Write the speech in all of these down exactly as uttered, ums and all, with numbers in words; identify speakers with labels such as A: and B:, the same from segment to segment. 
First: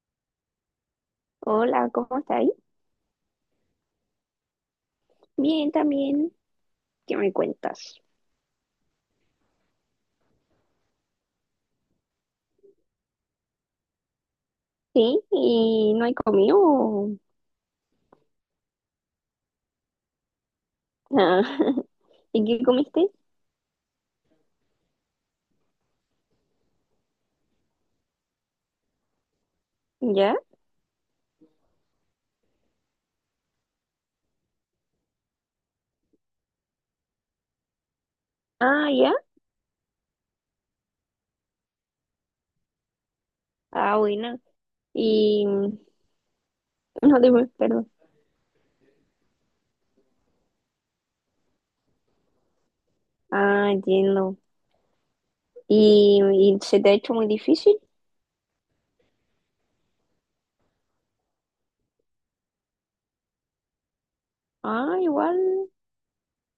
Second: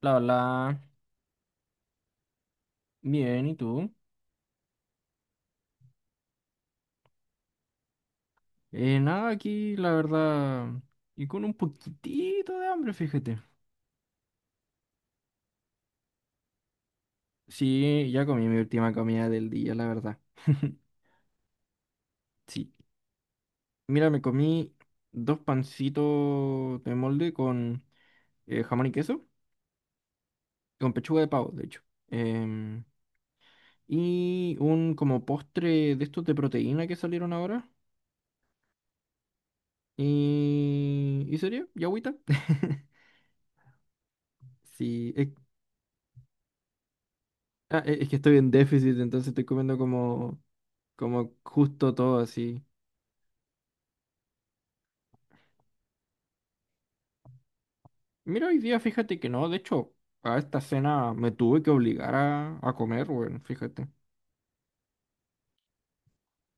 A: La Hola,
B: Hola, ¿cómo está ahí?
A: bien, ¿y tú?
B: Bien, también. ¿Qué me cuentas?
A: Eh, nada, aquí la verdad, y con un poquitito de hambre, fíjate.
B: Sí, ¿y no hay comido? o-
A: Sí, ya comí mi última comida del día, la verdad.
B: Ah, ¿y qué
A: Sí.
B: comiste?
A: Mira, me comí dos pancitos de molde con eh, jamón y queso,
B: ¿Ya?
A: con pechuga de pavo, de hecho. Em, y un como postre de estos de proteína que salieron ahora.
B: Ah, ya.
A: Y, y sería, y agüita.
B: Ah, buena.
A: Sí, es.
B: Y no te,
A: Ah,
B: perdón.
A: e- es que estoy en déficit, entonces estoy comiendo como, como justo todo así.
B: Ah, entiendo. ¿Y, y se te ha hecho muy difícil?
A: Mira, hoy día fíjate que no, de hecho, a esta cena me tuve que obligar a, a comer, bueno, fíjate.
B: Ah, igual,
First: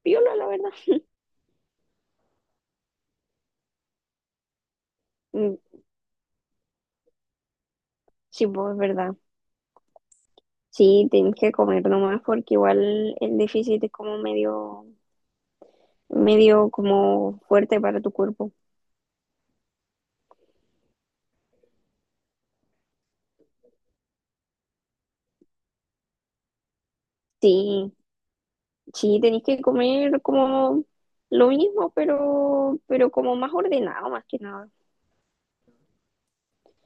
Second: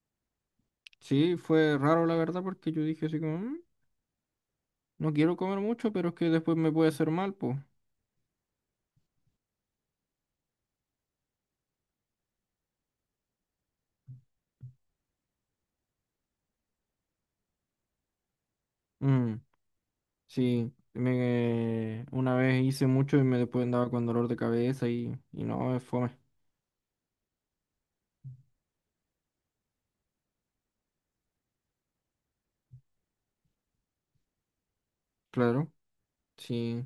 B: piola, la verdad.
A: Sí, fue raro la verdad porque yo dije así como, "Mm, no quiero comer
B: Mm,
A: mucho, pero es que después me puede hacer mal, pues."
B: sí, pues, es verdad. Sí, tienes que comer nomás porque igual el déficit es como medio, medio como fuerte para tu cuerpo.
A: Mm, sí, me, una vez hice mucho y me después andaba con dolor de cabeza y, y no, es fome.
B: Sí. Sí, tenéis que comer como lo mismo, pero, pero como más ordenado, más que nada.
A: Claro, sí.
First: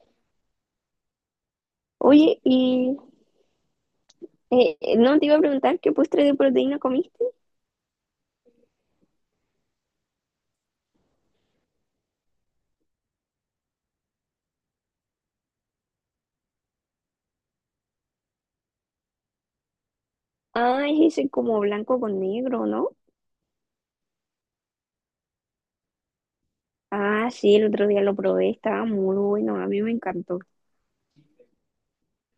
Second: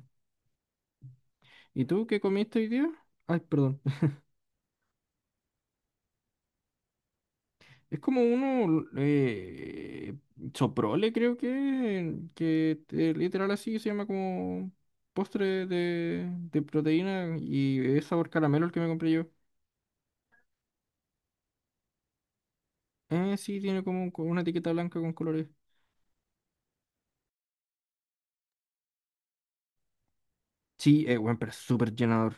A: ¿Y tú qué
B: Oye,
A: comiste hoy día?
B: y
A: Ay, perdón.
B: eh, no te iba a preguntar qué postre de proteína comiste.
A: Es como uno, eh, Soprole, creo que, que eh, literal así se llama como postre de, de proteína y es sabor caramelo el que me compré yo.
B: Ah, es ese como blanco con negro, ¿no?
A: Eh, sí, tiene como un co- una etiqueta blanca con colores.
B: Ah, sí, el otro día lo probé, estaba muy bueno, a mí me encantó.
A: Sí, es bueno, pero es súper llenador.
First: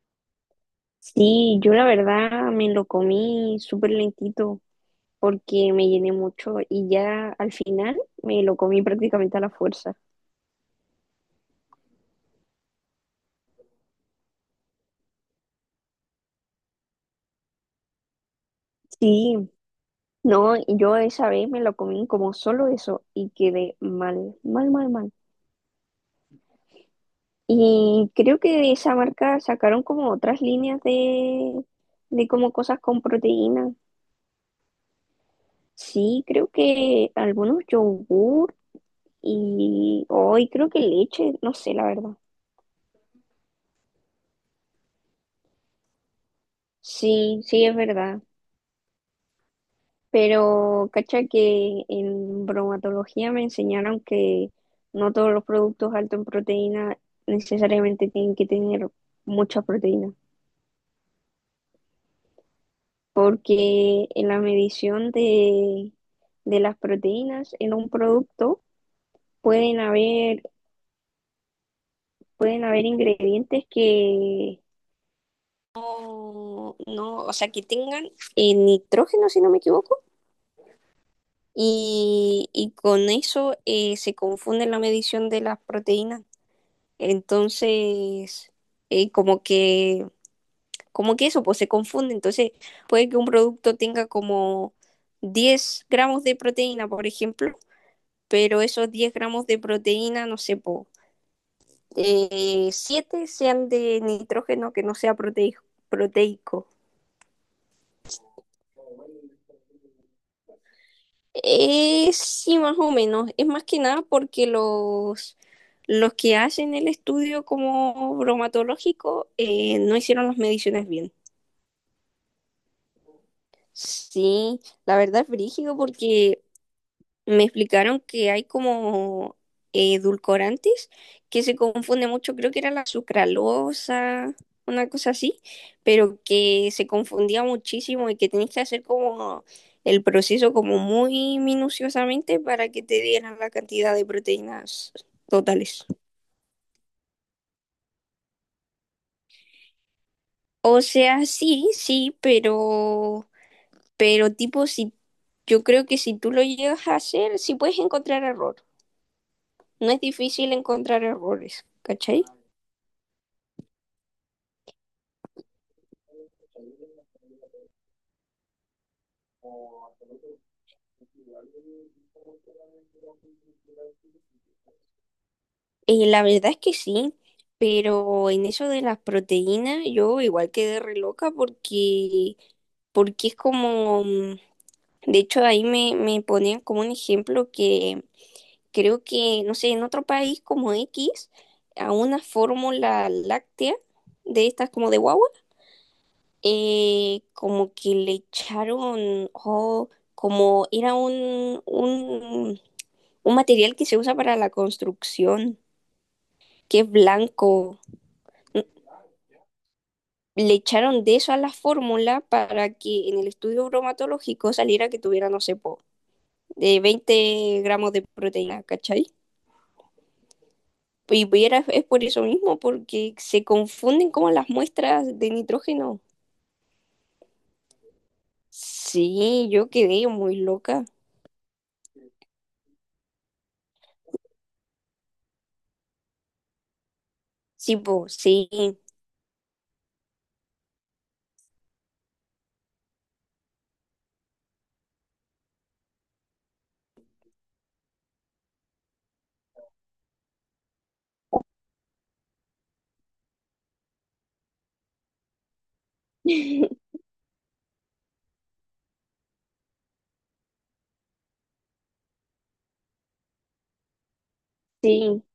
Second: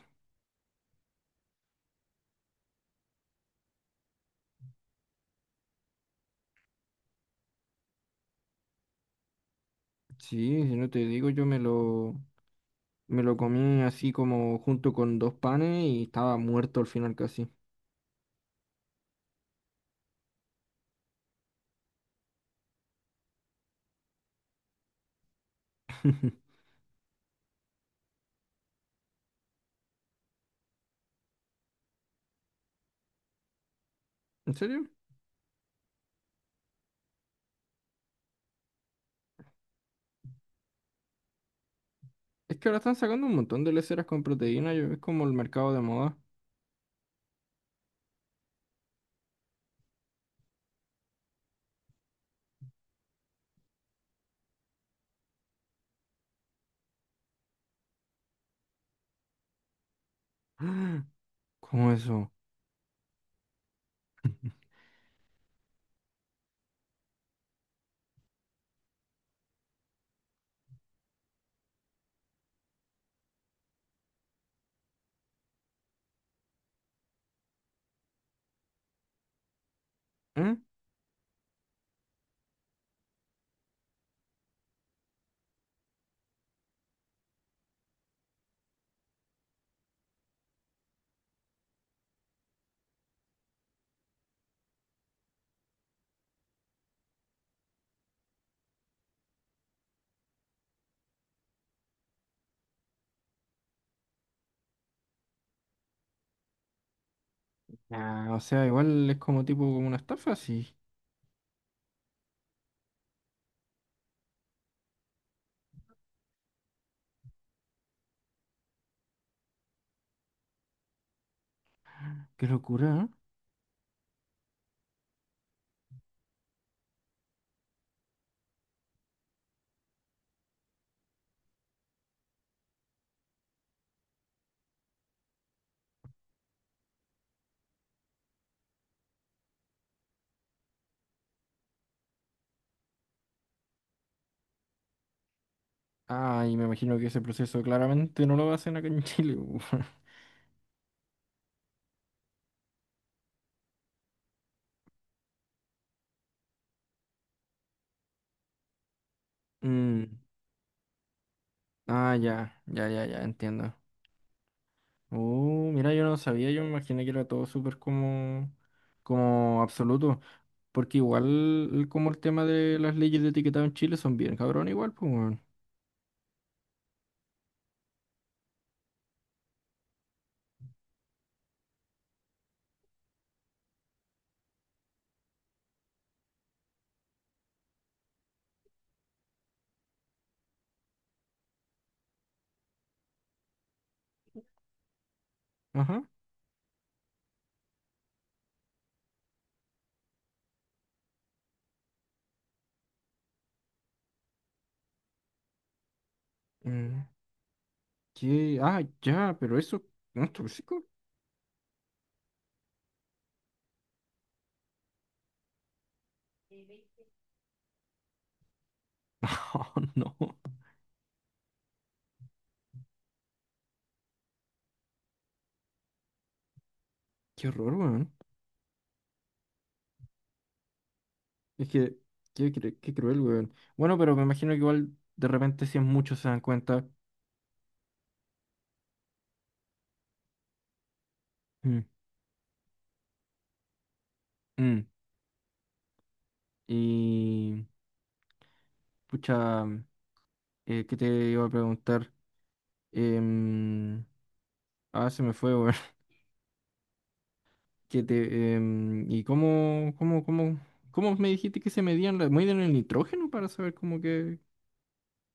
B: Sí, yo la verdad me lo comí súper lentito porque me llené mucho y ya al final me lo comí prácticamente a la fuerza.
A: Sí, si no te digo, yo me lo, me lo comí así como junto con dos panes y estaba muerto al final casi.
B: Sí. No, y yo esa vez me lo comí como solo eso y quedé mal, mal, mal, mal. Y creo que de esa marca sacaron como otras líneas de, de como cosas con proteína.
A: ¿En serio?
B: Sí, creo que algunos yogur y hoy creo que leche, no sé la verdad.
A: Es que ahora están sacando un montón de leceras con proteína, yo, es como el mercado de moda.
B: Sí, sí es verdad. Pero cacha que en bromatología me enseñaron que no todos los productos altos en proteína necesariamente tienen que tener mucha proteína.
A: ¿Cómo eso?
B: Porque en la medición de, de las proteínas en un producto pueden haber, pueden haber ingredientes que no, no, o sea, que tengan eh, nitrógeno, si no me equivoco,
A: ¿Mm?
B: y, y con eso eh, se confunde la medición de las proteínas. Entonces, eh, como que, como que eso, pues se confunde. Entonces, puede que un producto tenga como diez gramos de proteína, por ejemplo, pero esos diez gramos de proteína, no sé, po, eh, siete sean de nitrógeno que no sea proteico proteico.
A: Ah, o sea, igual es como tipo como una estafa, sí.
B: Eh, sí, más o menos. Es más que nada porque los, los que hacen el estudio como bromatológico eh, no hicieron las mediciones bien.
A: Qué locura, ¿eh?
B: Sí, la verdad es brígido porque me explicaron que hay como eh, edulcorantes que se confunde mucho, creo que era la sucralosa, una cosa así, pero que se confundía muchísimo y que tenías que hacer como el proceso como muy minuciosamente para que te dieran la cantidad de proteínas totales.
A: Ah, y me imagino que ese proceso claramente no lo hacen acá en Chile.
B: O sea, sí, sí, pero, pero tipo, si yo creo que si tú lo llegas a hacer, sí puedes encontrar error. No es
A: Mm.
B: difícil encontrar errores,
A: Ah,
B: ¿cachai?
A: ya, ya, ya, ya, entiendo. Uh, mira, yo no sabía, yo me imaginé que era todo súper como, como absoluto. Porque igual como el tema de las leyes de etiquetado en Chile son bien cabrón igual, pues. weón.
B: Eh, la verdad es que sí, pero en eso de las proteínas yo igual quedé re loca porque, porque es como, mm, de hecho ahí me, me ponían como un ejemplo que creo que, no sé, en otro país como equis, a una fórmula láctea de estas como de guagua,
A: Ajá.
B: eh, como que le echaron, oh, como era un, un, un material que se usa para la construcción, que es
A: Mm.
B: blanco.
A: ¿Qué? Ah, ya, pero eso, ¿no es
B: Le
A: tóxico?
B: echaron de eso a la fórmula para que en el estudio bromatológico saliera que tuviera, no sé, po, de veinte gramos de proteína, ¿cachai?
A: No, no.
B: Y era, es por eso mismo, porque se confunden como las muestras de nitrógeno.
A: Qué horror, weón.
B: Sí, yo quedé muy loca.
A: Es que, qué, cru- qué cruel, weón. Bueno, pero me imagino que igual de repente si es mucho se dan cuenta.
B: Sí, pues, sí.
A: Mm, mm. Y, pucha, mm, eh, ¿qué te iba a preguntar? Em, ah, se me fue, weón. ¿Qué te, em, ¿y cómo, cómo, cómo, cómo me dijiste que se medían, la- medían el nitrógeno para saber cómo que...
B: Sí,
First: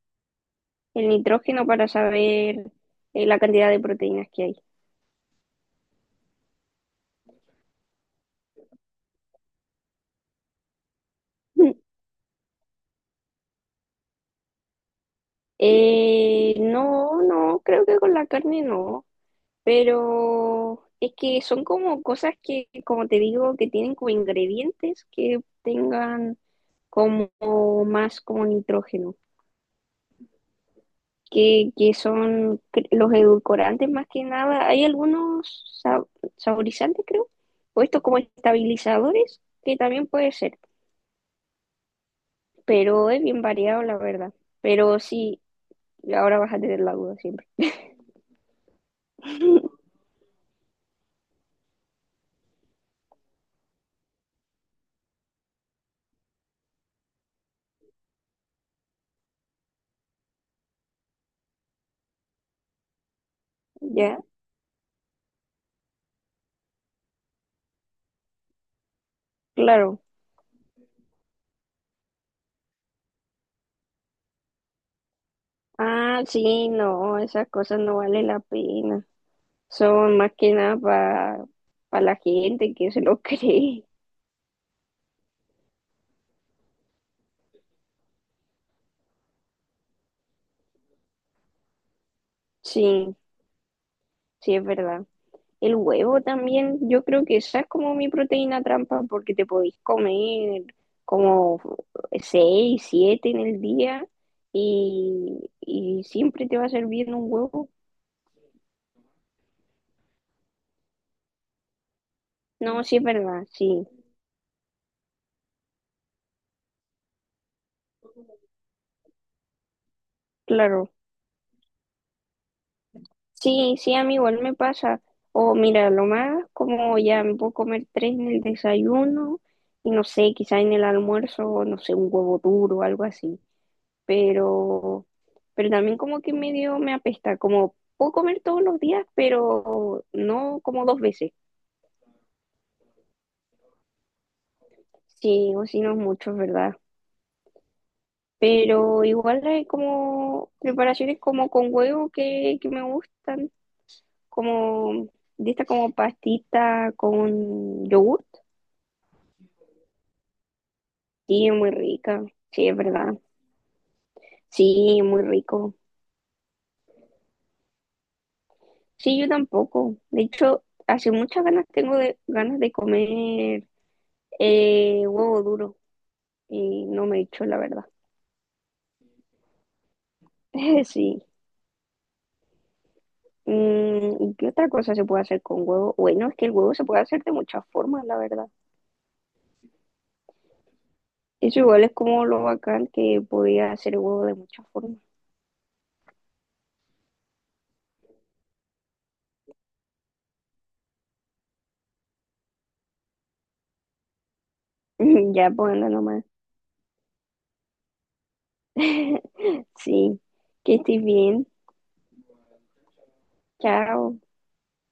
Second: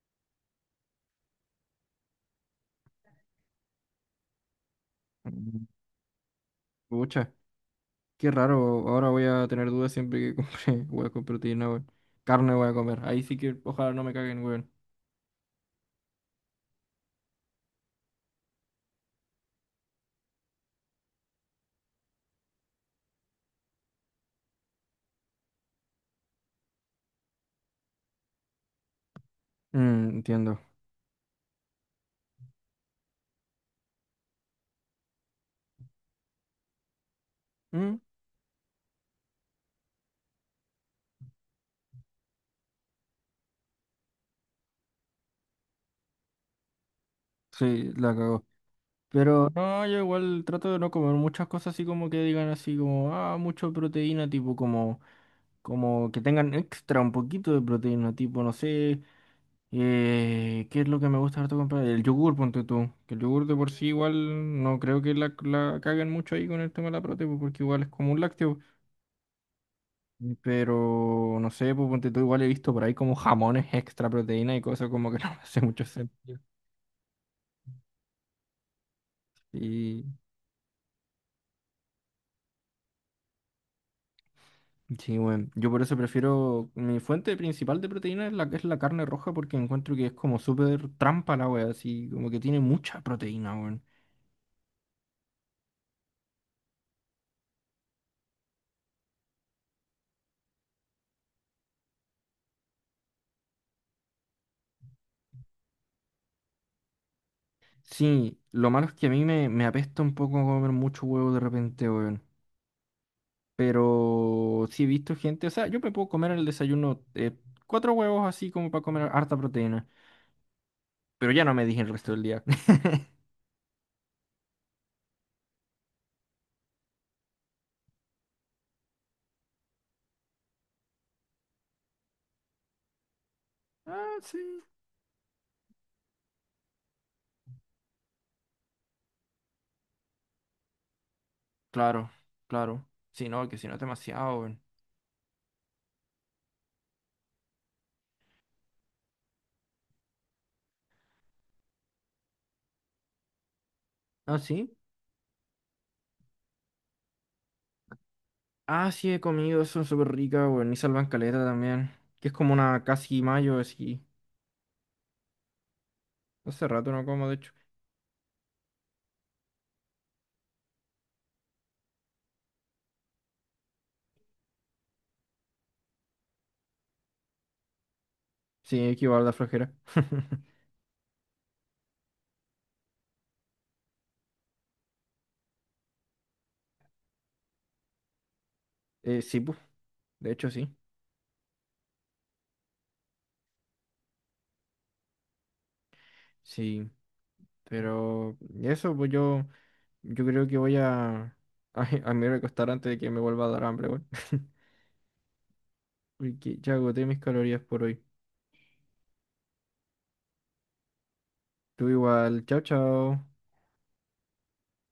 B: el nitrógeno para saber eh, la cantidad de proteínas que hay.
A: Mm. Pucha, qué raro. Ahora voy a tener dudas siempre que compre hueco proteína, weón. Carne voy a comer. Ahí sí que ojalá no me caguen, weón.
B: Eh, no, no, creo que con la carne no. Pero es que son como cosas que, como te digo, que tienen como ingredientes que tengan como más como nitrógeno,
A: Mm, entiendo.
B: que, que son cre- los edulcorantes más que nada. Hay algunos sa- saborizantes, creo, o
A: Mm.
B: estos como estabilizadores, que también puede ser, pero es bien variado, la verdad. Pero sí, ahora vas a tener la duda siempre.
A: Sí, la cagó. Pero no, yo igual trato de no comer muchas cosas así como que digan así como, ah, mucho proteína, tipo como, como que tengan extra un poquito de proteína, tipo, no sé, eh, ¿qué es lo que me gusta harto comprar? El yogur, ponte tú. Que el yogur de por sí
B: Ya,
A: igual no creo que la, la caguen mucho ahí con el tema de la proteína, porque igual es como un lácteo.
B: claro.
A: Pero no sé, pues ponte tú igual he visto por ahí como jamones extra proteína y cosas como que no me hace mucho
B: Ah,
A: sentido.
B: sí, no, esas cosas no vale la pena. Son más que nada para la gente que se lo cree.
A: Sí, bueno, yo por eso prefiero mi fuente principal de proteína es la, es la carne roja porque encuentro que es como súper trampa la wea, así como que tiene mucha
B: Sí,
A: proteína, weón.
B: sí, es verdad. El huevo también, yo creo que esa es como mi proteína trampa porque te podéis comer como seis, siete en el día y, y siempre te va a servir un huevo.
A: Sí, lo malo es que a mí me, me apesta un poco comer mucho huevo de repente, weón.
B: No, sí es verdad, sí,
A: Pero sí he visto gente, o sea, yo me puedo comer en el desayuno eh, cuatro huevos así como para comer harta proteína,
B: claro.
A: pero ya no me dije el resto del día.
B: Sí, sí, a mí igual me pasa. O mira, lo más como ya me puedo comer tres en el desayuno y no sé, quizá en el almuerzo, no sé, un huevo duro o algo así.
A: Ah, sí.
B: Pero, pero también como que medio me apesta, como puedo comer todos los días, pero no como dos veces.
A: Claro, claro. Sí, no, que si no es demasiado, weón.
B: Sí, o si no es mucho, es verdad. Pero igual hay como preparaciones como con huevo que, que me gustan,
A: Ah, sí.
B: como de esta como pastita con yogur.
A: Ah, sí, he comido, son súper ricas, weón. Y salvan caleta
B: Sí, muy
A: también.
B: rica.
A: Que es como
B: Sí, es
A: una
B: verdad.
A: casi mayo, así.
B: Sí, muy rico.
A: Hace rato no como, de hecho.
B: Sí, yo tampoco. De hecho, hace muchas ganas tengo de, ganas de comer eh, huevo duro y no me he hecho la verdad.
A: Sí, es que igual da flojera.
B: Sí. Mm, ¿qué otra cosa se puede hacer con huevo? Bueno, es que el huevo se puede hacer de muchas formas, la verdad.
A: Eh, sí, pues. De hecho, sí.
B: Eso igual es como lo bacán que podía hacer el huevo de muchas formas.
A: Sí. Pero eso, pues yo, yo creo que voy a, a, a me recostar antes de que me vuelva a dar hambre, weón.
B: Ya, pues anda nomás.
A: Porque ya agoté mis calorías por hoy.
B: Sí. Que estés bien.
A: Tú igual. Chao, chao.
B: Chao.